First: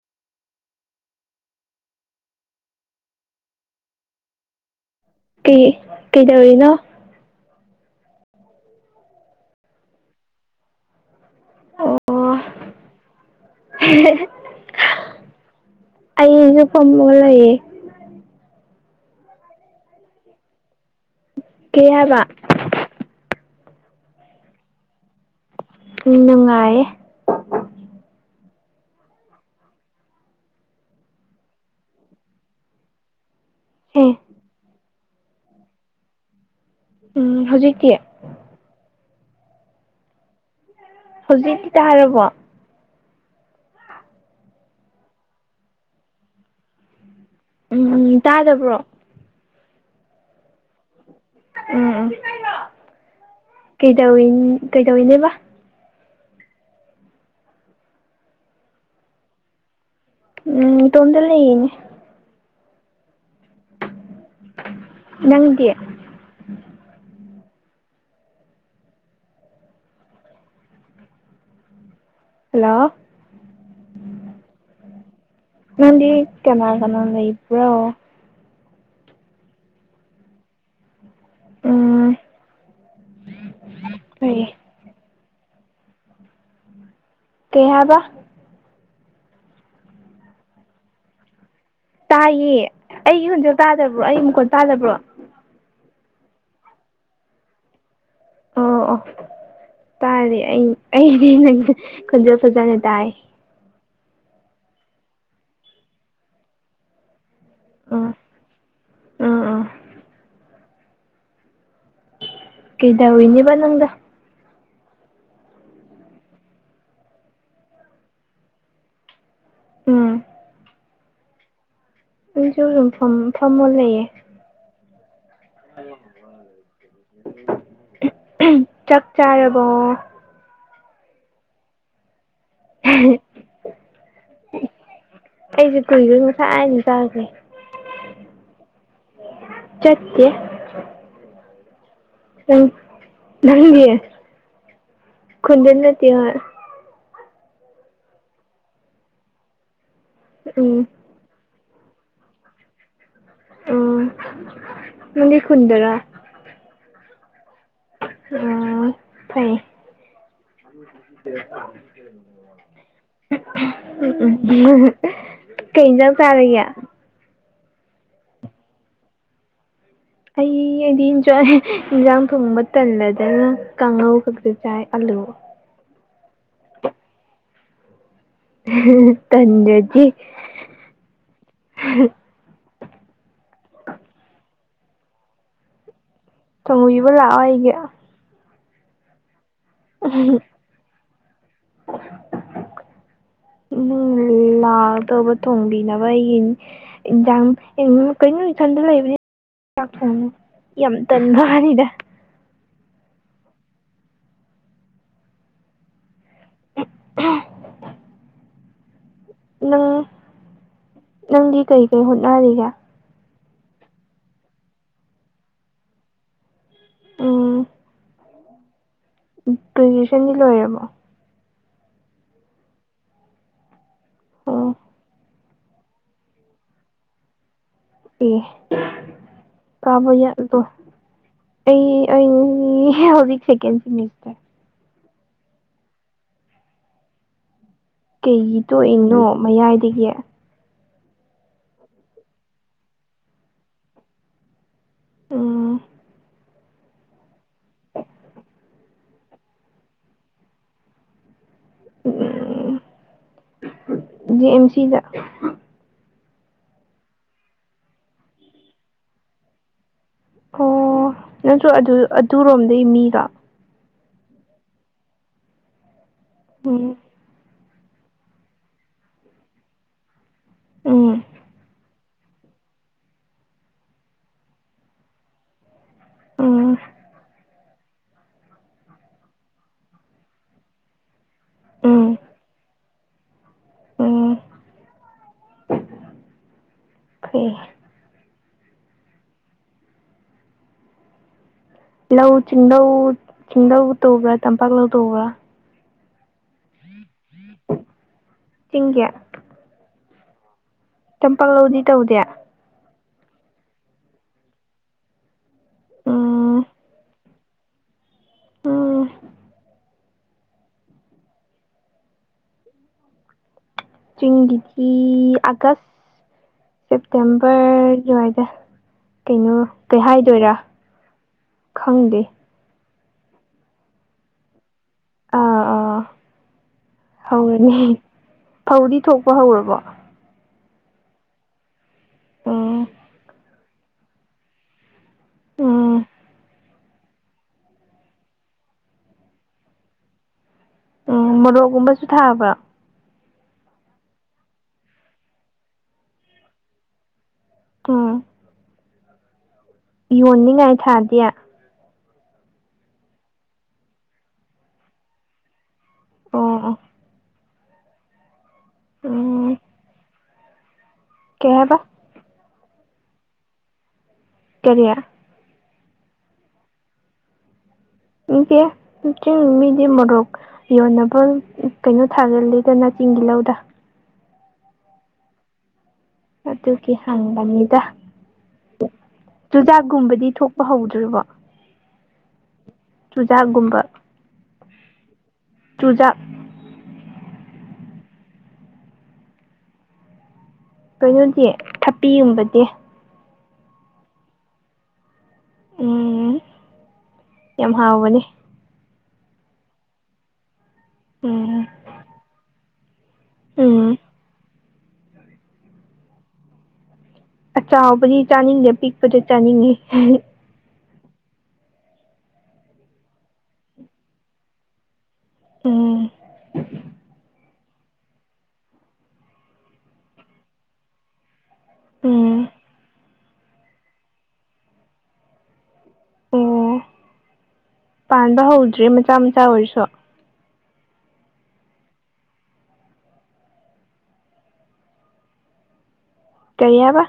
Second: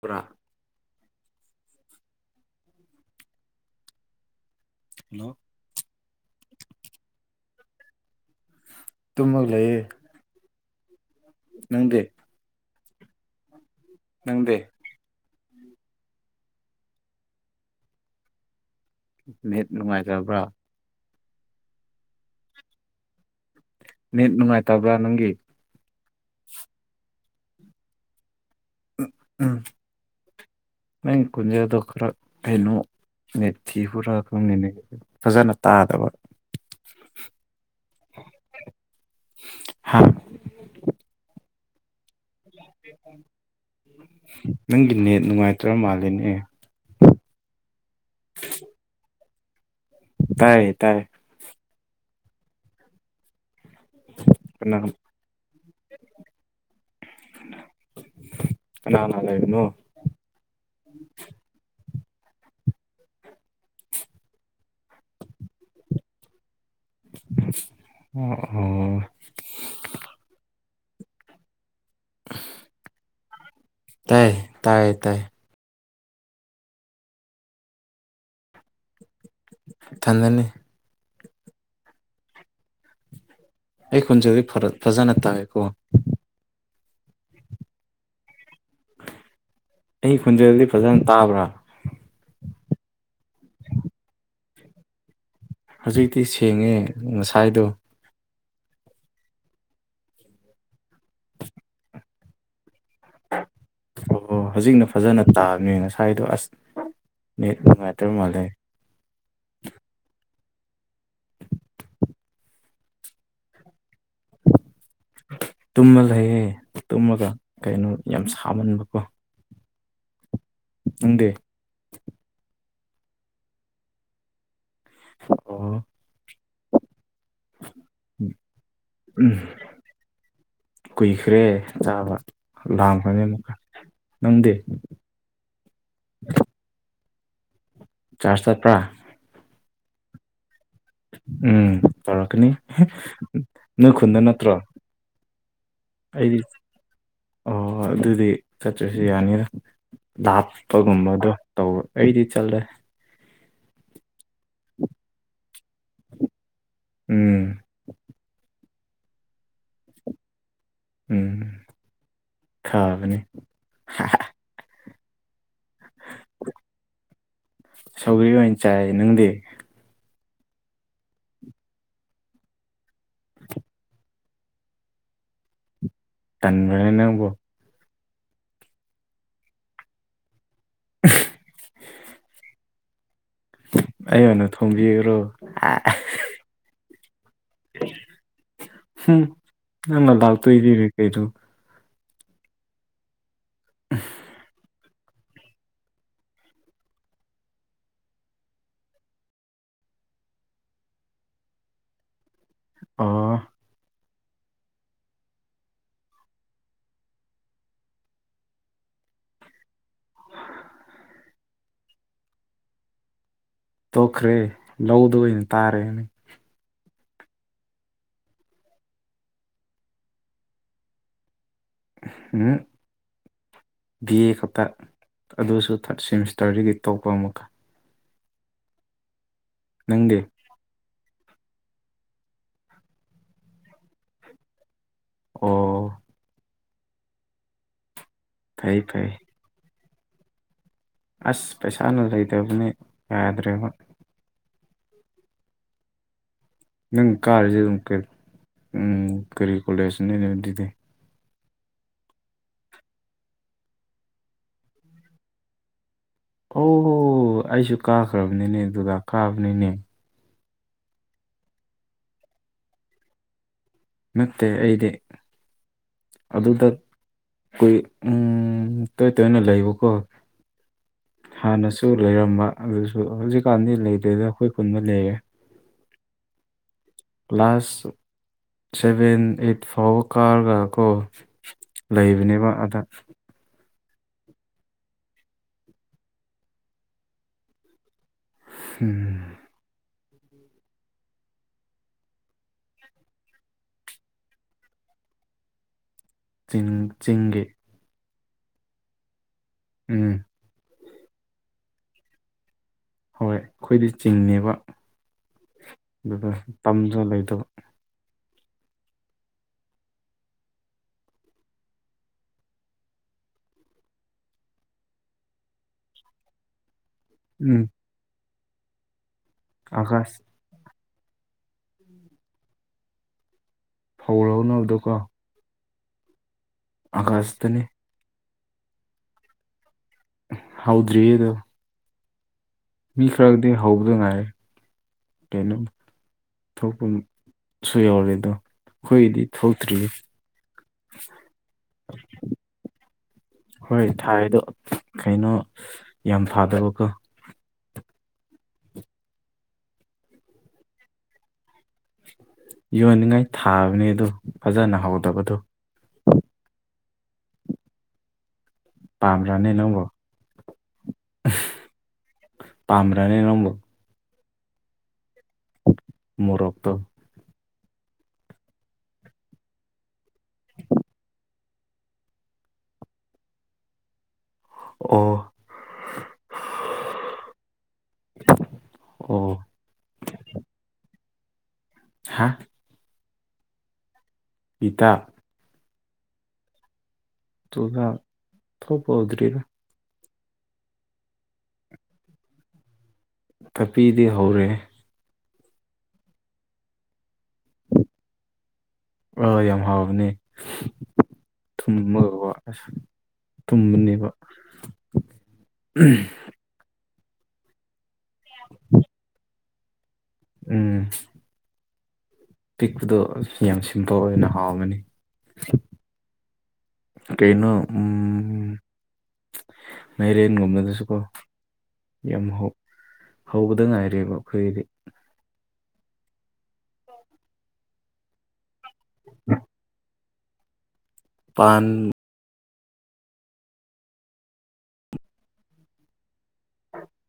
ꯄꯨꯔꯥ ꯍꯜꯂꯣ ꯀꯩ ꯀꯩꯗꯧꯔꯤꯅꯣ ꯇꯨꯝꯃꯛ ꯂꯩꯌꯦ ꯅꯪꯗꯤꯦ ꯅꯪꯗꯤ ꯑꯩꯖꯨ ꯐꯝꯃꯒ ꯂꯩꯌꯦ ꯅꯨꯡꯉꯥꯏꯇꯕ꯭ꯔꯥ ꯑꯣ ꯀꯦ ꯍꯥꯏꯕ ꯅꯅꯤꯠ ꯅꯨꯡꯉꯥꯏꯇꯕ꯭ꯔꯥ ꯅꯪꯒꯤ ꯅꯨꯡꯉꯥꯏꯌꯦ ꯎ ꯅ ꯀꯨꯟꯖꯥꯗꯣ ꯈꯔ ꯀꯩꯅꯣ ꯦꯊꯤ ꯑꯦ ꯍꯨꯔꯛꯅꯤ ꯐꯖꯅ ꯇꯥꯗꯕ ꯎꯝ ꯍꯧꯖꯤꯛꯀꯤ ꯍꯥ ꯍꯧꯖꯤꯛꯇꯤ ꯇꯥ ꯍꯥꯏꯔꯕꯣ ꯅꯪꯒꯤꯅꯦ ꯅꯨꯡꯉꯥꯏꯇ꯭ꯔ ꯃꯥꯜꯂꯤꯅꯦ ꯎꯝ ꯎꯝ ꯇꯥꯗꯕ꯭ꯔꯣ ꯇꯥꯥꯏꯔꯦ ꯇꯥꯏꯔꯦ ꯎꯝ ꯎꯝ ꯀꯩꯗꯧꯋ ꯀꯩꯗꯧꯏꯅꯦꯕ ꯀꯅꯅ ꯂꯩꯕꯅꯣ ꯎꯝ ꯇꯣꯝꯗ ꯂꯩꯌꯦꯅꯦ ꯅꯪꯗꯤ ꯑꯣ ꯑꯣ ꯍꯜꯂꯣ ꯇꯥꯏ ꯇꯥꯏ ꯇꯥꯏ ꯅꯪꯗꯤ ꯀꯅꯥ ꯀꯅꯥꯅ ꯂꯩꯕ꯭ꯔꯣ ꯏꯊꯟꯇꯅꯤ ꯎꯝ ꯑꯩ ꯈꯨꯟꯖꯦꯟꯗꯤ ꯀꯩ ꯐ ꯐꯖꯅ ꯇꯥꯏꯋꯦꯀꯣ ꯀꯩ ꯍꯥꯏꯕ ꯑꯩ ꯈꯨꯟꯖꯦꯜꯗꯤ ꯐꯖꯅ ꯇꯥꯕ꯭ꯔꯥ ꯇꯥꯏꯌꯦ ꯑꯩꯒꯤ ꯍꯣꯟꯖꯦꯜ ꯇꯥꯗꯕ꯭ꯔꯣ ꯑꯩ ꯃꯈꯣꯟ ꯇꯥꯗꯕ꯭ꯔꯣ ꯍꯧꯖꯤꯛꯇꯤ ꯁꯦꯡꯉꯦ ꯉꯁꯥꯏꯗꯣ ꯑꯣ ꯑꯣ ꯇꯥꯔꯦ ꯑꯩ ꯑꯩꯗꯤ ꯅꯪ ꯈꯣꯟꯖꯦꯜ ꯐꯖꯅ ꯇꯥꯏ ꯑꯣ ꯍꯧꯖꯤꯛꯅ ꯐꯖꯅ ꯇꯥꯕꯅꯦ ꯉꯁꯥꯏꯗꯣ ꯑꯁ ꯅꯦꯠ ꯅꯨꯉꯥꯏꯇꯕ ꯃꯥꯟꯂꯦ ꯑꯥꯑꯥ [unintelligible] ꯀꯩꯗꯧꯔꯤꯅꯦꯕ ꯅꯪꯗꯣ ꯇꯨꯝꯃ ꯂꯩꯌꯦ ꯇꯨꯝꯃꯒ ꯀꯩꯅꯣ ꯌꯥꯝ ꯁꯥꯃꯟꯕꯀꯣ ꯎꯝ ꯅꯪꯗꯤ ꯑꯩꯁꯨ ꯌꯨꯝꯐꯝ ꯐꯝꯃ ꯂꯩꯌꯦ ꯑꯣ [unintelligible] ꯆꯥꯛ ꯎꯝ ꯆꯥꯔꯕꯣ ꯀꯨꯏꯈ꯭ꯔꯦ ꯆꯥꯕ ꯂꯥꯝꯈꯔꯦ ꯑꯃꯨꯛꯀ ꯅꯪꯗꯦ ꯑꯩꯁꯨ ꯀꯨꯏꯒꯔꯦ ꯉꯁꯥꯏꯅ ꯆꯈꯔꯦ ꯆꯥꯔꯖ ꯆꯠꯄ꯭ꯔꯥ ꯆꯠꯇꯦ ꯎꯝ ꯇꯧꯔꯛꯀꯅꯤ ꯅꯪ ꯅꯪꯗꯤ ꯅꯣꯏ ꯈꯨꯟꯗ ꯅꯠꯇ꯭ꯔꯣ ꯈꯨꯟꯗ ꯅꯠꯇꯦ ꯍꯣꯏ ꯑꯩꯗꯤ ꯑꯣ ꯑꯗꯨꯗꯤ ꯆꯠꯇ꯭ꯔꯁꯨ ꯌꯥꯅꯤꯗ ꯎꯝ ꯂꯥꯞꯄꯒꯨꯝꯕꯗꯣ ꯇꯧ ꯑꯩꯗꯤ ꯆꯠꯂꯦ ꯑꯣꯅꯪꯗꯤ ꯈꯨꯟꯗꯔꯥ ꯎꯝ ꯑꯣ ꯐꯩꯌꯦ ꯎꯝ ꯐꯕꯅꯤ ꯎꯝ ꯎꯝ ꯀꯩ ꯏꯟꯖꯥꯡ ꯆꯔꯒꯦ ꯁꯧꯒ꯭ꯔꯤ ꯑꯣꯏꯅ ꯆꯥꯏ ꯅꯪꯗꯤ ꯑꯩ ꯑꯩꯗꯤ ꯏꯟꯖꯣꯏ ꯏꯟꯖꯥꯡ ꯊꯣꯡꯕ ꯇꯜꯂꯗꯅ ꯀꯥꯡꯉꯧ ꯈꯛꯇ ꯆꯥꯏ ꯑꯜꯂꯨ ꯇꯟꯕꯔ ꯅꯪꯕꯨ ꯇꯟꯗꯔꯥꯗꯤ ꯑꯩ ꯑꯣꯏꯅ ꯊꯣꯝꯕꯤꯌꯨꯔꯣ ꯊꯣꯡꯕꯤꯌꯨ ꯂꯥꯛꯑꯣ ꯑꯩꯒꯤ ꯍꯝ ꯅꯪꯅ ꯂꯥꯛꯇꯣꯏꯅꯤ ꯀꯩꯅꯣ [unintelligible] ꯅꯪ ꯂꯥꯛꯗꯧꯕ ꯊꯣꯡꯕꯤꯅꯕ ꯑꯩꯒꯤ ꯑꯦꯛꯖꯥꯝ ꯀꯔꯤꯅꯣ ꯏꯊꯟꯗ ꯂꯩꯕꯅꯤ ꯥꯆꯦꯛ ꯊꯣꯡꯕ ꯌꯥꯝ ꯇꯟꯕ ꯋꯥꯅꯤꯗ ꯑ [unintelligible] [inaudible] ꯅꯪ ꯅꯪꯗꯤ ꯀꯔꯤ ꯀꯔꯤ ꯍꯣꯠꯅꯔꯤꯒꯦ꯫ ꯇꯣꯛꯈ꯭ꯔꯦ ꯂꯧꯗ ꯑꯣꯏꯅ ꯇꯥꯔꯦꯅꯦ꯫ ꯎꯝ ꯒ꯭ꯔꯦꯖꯨꯌꯦꯦꯁꯟꯗꯤ ꯂꯣꯏꯔꯕꯣ ꯎꯝ ꯕ ꯑꯥ ꯈꯥꯛꯇꯥ ꯑꯣ ꯑꯗꯨꯁꯨ ꯊꯥꯔꯠ ꯁꯦꯃꯤꯁꯇꯔꯗꯒꯤ ꯇꯄ ꯑꯃꯨꯛꯀ ꯑꯦ ꯀꯥꯕ ꯅꯪꯗꯤ ꯌꯥ ꯑꯣ ꯑꯩ ꯑꯩ ꯍꯧꯖꯤꯛ ꯁꯦꯀꯦꯟ ꯁꯦꯃꯤꯁꯇꯔ ꯑꯣ ꯀꯩꯒꯤ ꯇ ꯐꯩ ꯐꯩ ꯊꯣꯛꯏꯅꯣ ꯃꯌꯥꯏꯗꯒꯤ꯫ ꯑꯁ ꯄꯩꯁꯥꯅ ꯂꯩꯇꯕꯅꯦ ꯌꯥꯗ꯭ꯔꯦꯕ ꯎꯝ ꯅꯪ ꯀꯥꯔꯤꯁꯦ ꯑꯗꯨꯝ ꯀ ꯎꯝ ꯀꯔꯤ ꯀꯣꯂꯦꯖꯅꯤ ꯑꯗꯨ ꯑꯗꯨ ꯑꯗꯨꯗꯤ ꯎꯝ ꯖꯤ ꯑꯦꯝ ꯁꯤꯗ ꯑꯣꯍꯣ ꯑꯩꯁꯨ ꯀꯥꯈ꯭ꯔꯕꯅꯤꯅꯦ ꯗꯨꯗꯥ ꯀꯥꯕꯅꯤꯅꯦ꯫ ꯑꯣ ꯅꯠꯇ꯭ꯔꯣ ꯑꯗꯨ ꯑꯗꯨꯔꯣꯝꯗꯩ ꯃꯤꯔꯣ ꯅꯠꯇꯦ ꯑꯩꯗꯤ ꯑꯗꯨꯗ ꯎꯝ ꯀꯨꯏ ꯎꯝ ꯇꯣꯏ ꯇꯣꯏꯅ ꯂꯩꯕꯀꯣ ꯎꯝ ꯍꯥꯟꯅꯁꯨ ꯂꯩꯔꯝꯕ ꯑꯗꯨꯁꯨ ꯍꯧꯖꯤꯛꯀꯥꯟꯗꯤ ꯂꯩꯗꯣꯏꯗ ꯑꯩꯈꯣꯏ ꯄꯨꯨꯟꯕ ꯂꯩꯔꯦ꯫ ꯑꯣ ꯀ꯭ꯂꯥꯁ ꯁꯦꯚꯦꯟ ꯑꯦꯠ ꯐꯥꯎꯕ ꯀꯥꯔꯒꯀꯣ ꯎꯝ ꯂꯩꯕꯅꯦꯕ ꯑꯗ ꯎꯝ ꯐꯩ꯫ [unintelligible] ꯂꯧ ꯆꯤꯡꯗꯧ ꯆꯤꯡꯗꯧ ꯇꯧꯕ꯭ꯔꯥ ꯇꯝꯄꯥꯛ ꯂꯧ ꯇꯧꯕ꯭ꯔꯥ ꯆꯤꯡ ꯆꯤꯡꯒꯤ ꯆꯤꯡꯒꯤ꯫ ꯎꯝ ꯇꯝꯄꯥꯛꯛꯂꯗꯤ ꯇꯧꯗꯦ꯫ ꯍꯣꯏ ꯑꯩꯈꯣꯏꯗꯤ ꯆꯤꯡꯅꯦꯕ ꯑꯗꯨꯒ ꯎꯝ ꯇꯝꯗꯨ ꯂꯩꯗꯕ ꯎꯝ ꯆꯤꯡꯒꯤꯗꯤ ꯑꯥꯒꯁ ꯎꯝ ꯁꯦꯞꯇꯦꯝꯕꯔꯒꯤꯋꯥꯏꯗ ꯀꯩꯅꯣ ꯀꯩ ꯑꯥꯀꯥꯁ ꯍꯥꯏꯗꯣꯏꯔꯥ ꯈꯪꯗꯦ꯫ ꯐꯧꯔ ꯍꯧꯅꯕꯗꯣꯀꯣ ꯑꯥ ꯑꯥ ꯑꯥꯀꯥꯁꯇꯅꯤ ꯍꯧꯔꯅꯤ ꯐꯧꯗꯤ ꯊꯣꯛꯄ ꯍꯧꯔꯕꯣ ꯍꯥꯎꯗ꯭ꯔꯤ ꯑꯗꯨ ꯎꯝ ꯃꯤ ꯈꯔꯗꯤ ꯍꯧꯕꯗ ꯉꯥꯏꯔꯦ ꯀꯩꯅꯣꯝ ꯎꯝ ꯊꯣꯛꯐꯝꯁꯨ ꯌꯥꯎꯔꯦ ꯑꯗꯣ ꯑꯩꯈꯣꯏꯒꯤꯗꯤ ꯊꯣꯛꯇ꯭ꯔꯤꯌꯦ꯫ ꯎꯝ ꯃꯣꯔꯣꯛꯒꯨꯝꯕꯁꯨ ꯊꯥꯕ꯭ꯔꯥ ꯍꯣꯏ ꯊꯥꯏꯗꯣ ꯀꯩꯅꯣ ꯌꯥꯝ ꯐꯗꯕꯀꯣ ꯀ ꯌꯣꯟꯅꯤꯡꯉꯥꯏ ꯊꯥꯗꯤ꯫ ꯌꯣꯟꯅꯤꯡꯉꯥꯏ ꯊꯥꯕꯅꯦ ꯑꯗꯨ ꯐꯖꯅ ꯍꯧꯗꯕꯗꯣ ꯑꯣ ꯄꯥꯝꯔꯥꯅꯦ ꯎꯝ ꯅꯪꯕꯣ꯫ ꯀꯦꯕ ꯇꯥꯝ꯭ꯔꯥꯅꯦ ꯅꯝꯕꯣ ꯀꯔꯤ ꯃꯣꯔꯛꯇ ꯏꯆꯦ ꯆꯤꯡ ꯃꯤꯗꯤ ꯃꯣꯔꯣꯛ ꯌꯣꯟꯅꯕ ꯎꯝ ꯀꯩꯅꯣ ꯊꯥꯒꯜꯂꯤꯗꯅ ꯆꯤꯡꯒꯤ ꯂꯧꯗ ꯑꯣ ꯑꯗꯨꯒꯤ ꯍꯪꯕꯅꯤꯗ ꯑꯣ ꯆꯨꯖꯥꯛꯀꯨꯝꯕꯗꯤ ꯊꯣꯛꯄ ꯍꯧꯗ꯭ꯔꯤꯕꯣ ꯍꯥꯥ ꯆꯨꯖꯥꯛꯒꯨꯝꯕ ꯄꯤꯇꯥ ꯇꯨꯖꯥ ꯇꯒ ꯊꯣꯗ꯭ꯔꯔꯤꯒ ꯀꯩꯅꯣꯗꯤ ꯊꯄꯤꯒꯨꯝꯕꯗꯤ ꯀꯞꯄꯤꯗꯤ ꯍꯧꯔꯦ ꯎꯝ ꯌꯥꯝ ꯍꯥꯎꯕꯅꯦ ꯑ ꯌꯥꯝ ꯍꯥꯎꯕꯅꯤ ꯎꯝ ꯊꯨꯝꯃꯒ ꯑꯁ ꯎꯝ ꯇꯨꯝꯕꯅꯦꯕ ꯆꯥꯎꯕꯗꯤ ꯆꯥꯅꯤꯡꯗꯦ ꯑꯄꯤꯛꯄꯁꯨ ꯆꯥꯅꯤꯡꯉꯤ ꯎꯝ ꯄꯤꯛꯄꯗꯣ ꯌꯥꯝ ꯁꯤꯝꯄꯜ ꯑꯣꯏꯅ ꯍꯥꯎꯒꯅꯤ ꯎꯝ ꯀꯩꯅꯩꯅꯣ ꯎ ꯃꯦꯔꯤꯟ ꯨꯝꯝꯅꯗꯁꯨ ꯀꯣ ꯌꯥꯝ ꯎꯝ ꯍꯧꯕꯗ ꯉꯥꯏꯔꯕ ꯑꯩꯈꯣꯏꯗꯤ ꯑꯣ ꯄꯥꯟꯕ ꯍꯧꯗ꯭ꯔꯦ ꯃꯆꯥ ꯃꯆꯥ ꯑꯣꯏꯔꯁꯨ ꯄꯥꯟ ꯀꯩꯕ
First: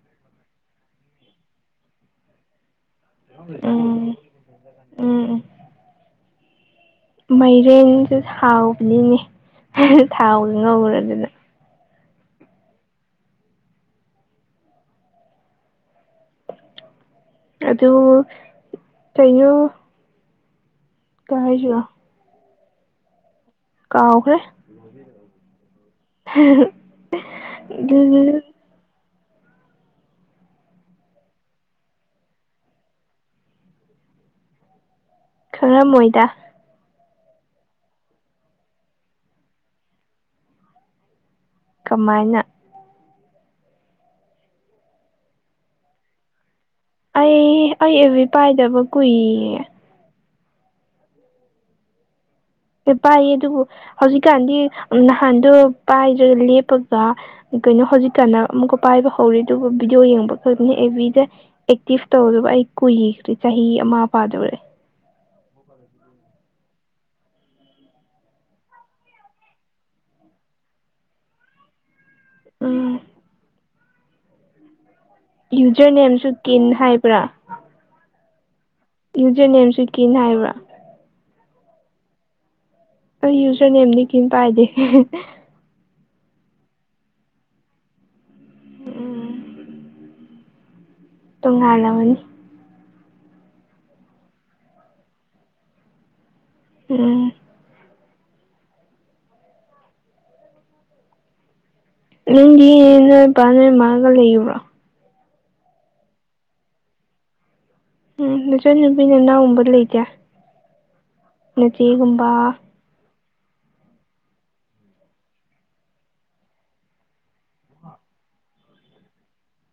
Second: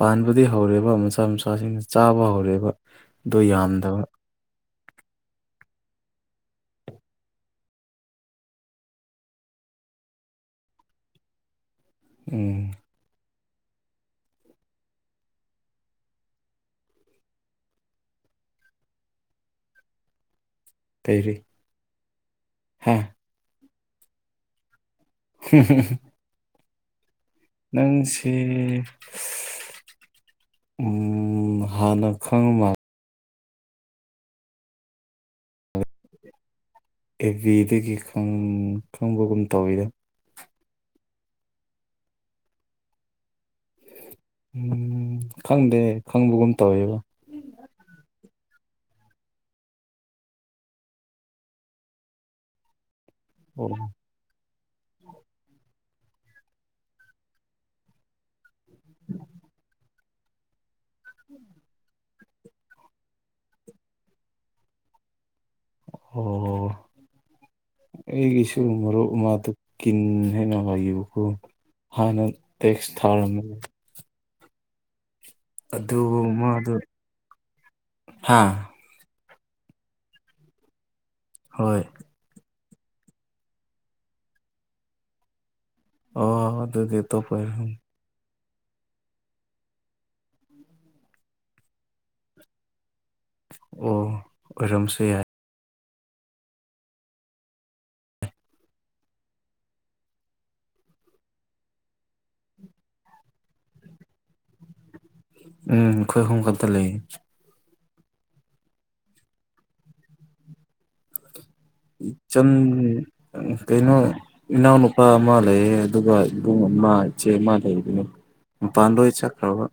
ꯄꯥꯟꯕꯗꯤ ꯍꯧꯔꯦꯕ ꯃꯆꯥ ꯃꯆꯥꯁꯤꯡꯅ ꯆꯥꯕ ꯍꯧꯔꯛꯦꯕ ꯑꯗꯨꯣ ꯌꯥꯝꯗꯕ ꯎꯝ ꯎꯝ ꯎꯝ ꯃꯥꯏꯔꯦꯟꯁꯨ ꯊꯥꯎꯕꯅꯤꯅꯦ ꯊꯥꯎ ꯉꯧꯔꯗꯨꯅ ꯎꯝ ꯑꯗꯨ ꯀꯩꯅꯣ ꯀꯩ ꯇꯩꯔꯤ ꯍꯥꯏꯁꯤꯔꯣ ꯍꯥ ꯀꯥꯎꯈ꯭ꯔꯦ ꯍꯝ ꯍꯨꯝ ꯎ ꯅꯪ ꯁꯤ ꯎꯝ ꯍꯅ ꯈꯪ ꯃꯥ ꯈꯪꯔꯝꯃꯣꯏꯗ ꯑꯦꯕꯤꯕꯤꯗꯒꯤ ꯈꯪꯕꯒꯨꯝ ꯇꯧꯋꯤꯗ ꯀꯃꯥꯏꯅ ꯎꯝ ꯈꯪꯗꯦ ꯈꯪꯕꯒꯨꯝ ꯇꯧꯋꯦꯕ ꯑꯩ ꯑꯩ ꯏꯕꯤ ꯄꯥꯏꯗꯕ ꯀꯨꯏꯌꯦ ꯄꯥꯏꯌꯦ ꯑꯗꯨꯕꯨ ꯑꯣ ꯍꯧꯖꯤꯛꯀꯥꯟꯗꯤ ꯅꯍꯥꯟꯗꯣ ꯄꯥꯏꯗ꯭ꯔꯒ ꯂꯦꯞꯄꯒ ꯀꯩꯅꯣ ꯍꯧꯖꯤꯛꯀꯥꯟꯅ ꯑꯃꯨꯛꯀ ꯄꯥꯏꯕ ꯍꯧꯔꯦ ꯑꯗꯨꯒ ꯚꯕꯤꯗꯤꯑꯣ ꯌꯦꯡꯕ ꯈꯛꯇꯅꯤ ꯑꯦ ꯕꯤꯗ ꯑꯦꯛꯇꯤꯞ ꯇꯧꯗꯕ ꯑꯩ ꯀꯨꯏꯈ꯭ꯔꯦ ꯆꯍꯤ ꯑꯃ ꯄꯥꯗꯧꯔꯦ ꯑꯣ ꯑꯩꯒꯤꯁꯨ ꯃꯔꯨꯞ ꯑꯃꯥꯗꯨ ꯀꯟ ꯍꯥꯏꯅ ꯍꯥꯏꯕꯀꯣ ꯍꯅ ꯇꯦꯛꯁ ꯎꯝ ꯊꯥꯔ ꯌꯨꯖꯔ ꯑꯗꯨ ꯅꯦꯝꯁꯨ ꯀꯤꯟ ꯍꯥꯏꯕ꯭ꯔꯥ ꯍꯥꯥ ꯌꯨꯖꯤꯔ ꯅꯦꯝꯁꯨ ꯀꯟ ꯍꯥꯏꯕ꯭ꯔꯥ ꯍꯣꯏ ꯑꯩ ꯌꯨꯖꯔ ꯅꯦꯝꯅꯤ ꯀꯝ ꯄꯥꯏꯗꯦ ꯑꯣ ꯑꯗꯨꯗꯤ ꯑꯇꯣꯄ [unintelligible] ꯎꯝ ꯇꯨꯡꯉꯥꯟꯂ ꯑꯃꯅꯤ ꯑꯣ ꯑꯣꯏꯔꯝꯁꯨ ꯌꯥꯏ ꯎꯝ ꯅꯪꯗꯤ ꯅꯣꯏ ꯕꯥ ꯅꯣꯏ ꯃꯉꯥꯒ ꯂꯩꯔꯤꯕ꯭ꯔꯣ ꯎꯝ ꯑꯩꯈꯣꯏ ꯑꯍꯨꯝ ꯈꯛꯇ ꯂꯩꯌꯦ ꯎꯝ ꯅꯆ ꯅꯨꯨꯄꯤ ꯅꯅꯥꯎꯨꯝꯕ ꯂꯩꯇꯦ ꯅꯆꯦꯒꯨꯝꯕ ꯆꯟ ꯀꯩꯅꯣ ꯏꯅꯥꯎ ꯅꯨꯨꯄꯥ ꯃꯥ ꯂꯩꯌꯦ ꯑꯗꯨꯒ ꯏꯕꯨꯡ ꯑꯃ ꯏꯆꯦ ꯃꯥ ꯂꯩ ꯑꯗꯨꯅꯦ ꯃꯄꯥꯟꯗ ꯑꯣꯏ ꯆꯠꯈ꯭ꯔꯕ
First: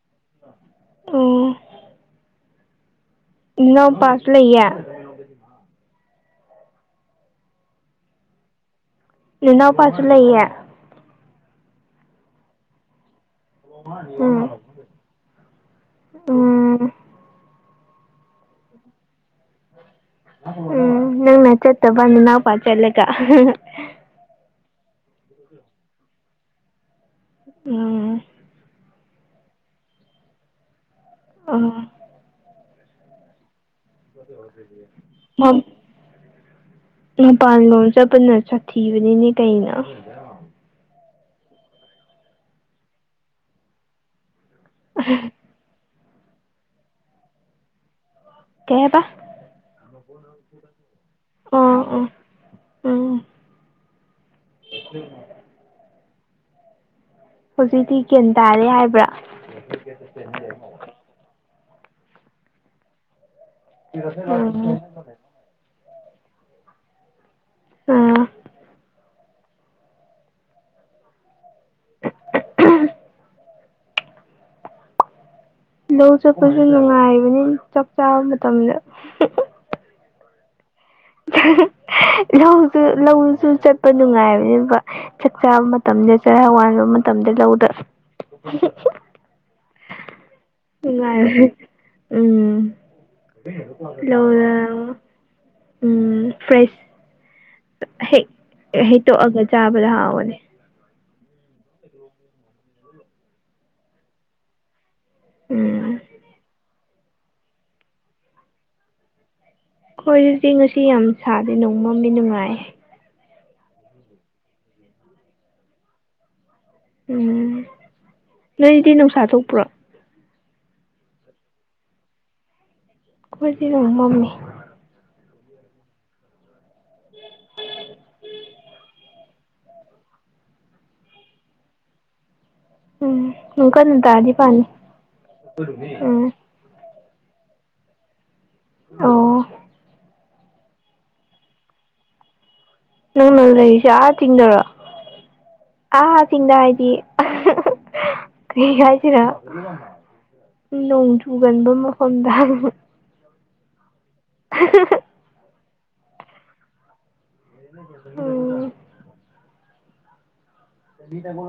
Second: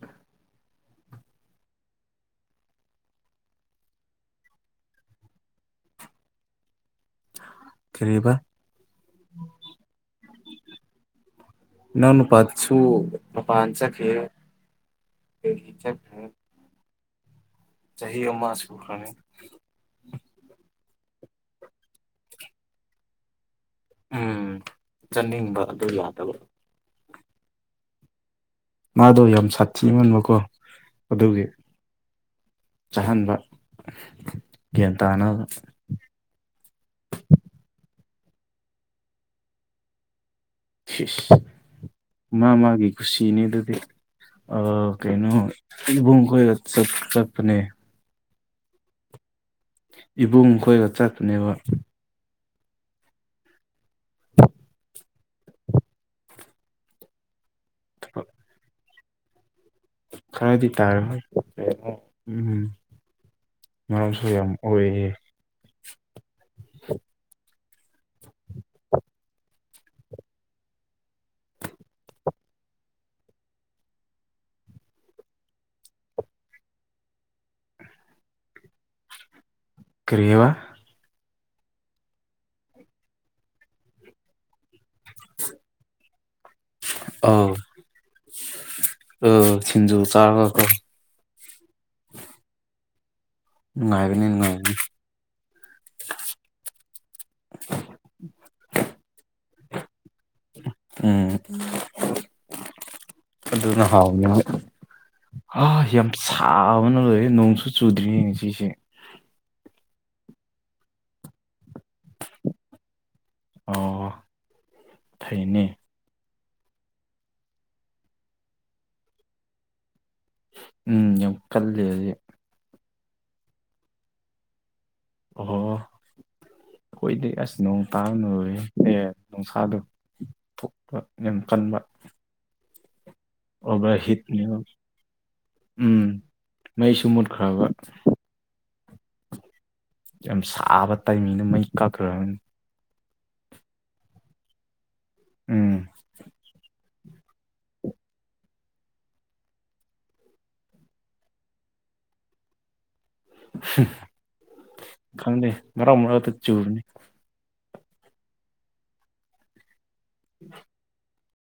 ꯑꯣ ꯏꯅꯥꯎꯄꯁꯨ ꯂꯩꯌꯦ ꯀꯔꯤꯕꯥ ꯅꯅꯥꯎꯄꯥꯁꯨ ꯂꯩꯌꯦ ꯏꯅꯥꯎꯅꯨꯄꯥꯗꯨꯁꯨꯨ ꯃꯄꯥꯜ ꯆꯠꯈꯤꯌꯦ ꯎꯝ ꯆꯠ꯭ꯔ ꯎꯝ ꯆꯍꯤ ꯑꯃ ꯁꯨꯈ꯭ꯔꯅꯤ ꯎꯝ ꯅꯪ ꯅ ꯆꯠꯇꯕ ꯅꯅꯥꯎ ꯄꯥ ꯆꯠꯂꯒ ꯎꯝ ꯆꯠꯅꯤꯡꯕ ꯑꯗꯨ ꯌꯥꯗꯕ ꯎꯝ ꯃꯥꯗꯣ ꯌꯥꯝ ꯁꯥꯊꯤꯍꯟꯕꯀꯣ ꯑꯗꯨꯒꯤ ꯑꯣ ꯆꯥꯍꯟꯕ ꯒ꯭ꯌꯥꯟ ꯇꯥꯅꯕ ꯃꯥꯝ ꯃꯄꯥꯟꯂꯣꯝ ꯆꯠꯄꯅ ꯁꯥꯊꯤꯕꯅꯤꯅꯦ ꯀꯩꯅ ꯁꯤꯁ ꯃꯥ ꯃꯥꯒꯤ ꯀꯨꯁꯤꯅꯦ ꯑꯗꯨꯗꯤ ꯀꯩꯅꯣ ꯏꯕꯣꯡꯈꯣꯏ ꯆꯠ ꯅꯠꯄꯅꯦ ꯀꯩ ꯍꯥꯏꯕ ꯏꯕꯨꯡ ꯈꯣꯏꯒ ꯆꯠꯄꯅꯦꯕ ꯑꯥ ꯑ [unintelligible] ꯍꯧꯖꯤꯛꯇꯤ ꯒ꯭ꯦꯟ ꯇꯥꯔꯦ ꯍꯥꯏꯕ꯭ꯔꯥ ꯈꯔꯗꯤ ꯇꯥꯔꯝꯃꯅꯤ [unintelligible] ꯃꯔꯝꯁꯨ ꯌꯥꯝ ꯎꯝ ꯑꯣꯏꯌꯦ ꯑ ꯂꯧ ꯆꯠꯄꯁꯨ ꯅꯨꯡꯉꯥꯏꯕꯅꯤ ꯆꯥꯛ ꯆꯥꯕ ꯃꯇꯝꯗ ꯀꯔꯤꯕ ꯂꯧꯁꯨ ꯂꯧꯁꯨ ꯆꯠꯄ ꯅꯨꯡꯉꯥꯏꯕꯅꯦꯕ ꯆꯥꯛ ꯆꯥꯕ ꯃꯇꯝꯗ ꯆꯔ ꯋꯥꯜꯕ ꯃꯇꯝꯗ ꯑꯧ ꯂꯧꯗ ꯊꯤꯟꯖꯨ ꯆꯥꯔꯒ ꯀꯣ ꯅꯨꯉꯥꯏ ꯅꯨꯡꯉꯥꯏꯕꯅꯤ ꯅꯨꯡꯉꯥꯏꯕꯅꯤ [unintelligible] ꯎꯝ ꯐ꯭ꯔꯦꯁ ꯍꯦꯛ ꯍꯩꯇꯣꯛꯑꯒ ꯆꯥꯕꯗ ꯍꯥꯎꯕꯅꯦ ꯎꯝ ꯑꯗꯨꯅ ꯍꯥꯎꯅꯤ ꯑ ꯎꯝ ꯌꯥꯝ ꯁꯥꯕꯅ ꯂꯣꯔꯦ ꯅꯣꯡꯁꯨ ꯆꯨꯗ꯭ꯔꯤꯌꯦ ꯉꯁꯤꯁꯦ ꯍꯣꯏ ꯗꯤ ꯆꯤꯡ ꯉꯁꯤ ꯌꯥꯝ ꯁꯥꯗꯦ ꯅꯣꯡꯃꯝꯗꯤ ꯅꯨꯡꯉꯥꯏ ꯑꯣ ꯐꯩꯅꯦ ꯎꯝ ꯅꯣꯏꯗꯤ ꯅꯨꯡꯁꯥ ꯊꯣꯛꯄ꯭ꯔꯣ ꯎꯝ ꯌꯥꯝ ꯀꯜꯂꯦ ꯍꯧꯖꯤꯛ ꯑꯩꯈꯣꯏꯗꯤ ꯅꯣꯡ ꯃꯝꯃꯤ ꯑꯣꯍꯣ ꯑꯡꯗꯤꯑꯁ ꯅꯣꯡ ꯇꯥꯔ ꯂ ꯑꯦ ꯅꯨꯡꯁꯥꯗꯨꯣ ꯊꯣꯛꯄ ꯌꯦꯝ ꯀꯟꯕ ꯎꯝ ꯏꯀ ꯑꯣꯚꯔ ꯅꯨꯗꯗꯤ ꯍꯤꯠꯅꯦꯕ ꯐꯅꯤ ꯎꯝ ꯃꯩꯁꯨ ꯃꯨꯠꯈ꯭ꯔꯕ ꯑꯣ ꯌꯥꯝ ꯁꯥꯕ ꯇꯥꯏꯃꯤꯡꯅ ꯃꯩ ꯀꯛꯈ꯭ꯔꯅꯤ ꯅꯪꯅ ꯂꯩꯔꯤꯁꯦ ꯑꯥ ꯆꯤꯡꯗꯔꯣ ꯎꯝ ꯑꯥꯥ ꯆꯤꯡꯗ ꯍꯥꯏꯗꯤ ꯀꯩ ꯍꯥꯏꯁꯤꯔꯥ ꯅꯣꯡꯖꯨꯒꯟꯕ ꯃꯐꯝꯗ ꯑꯃ ꯀꯪꯗꯦ ꯃꯔꯛ ꯃꯛ ꯇ ꯆꯨꯨꯔꯅꯤ ꯎꯝ ꯎꯝ ꯃꯤꯣ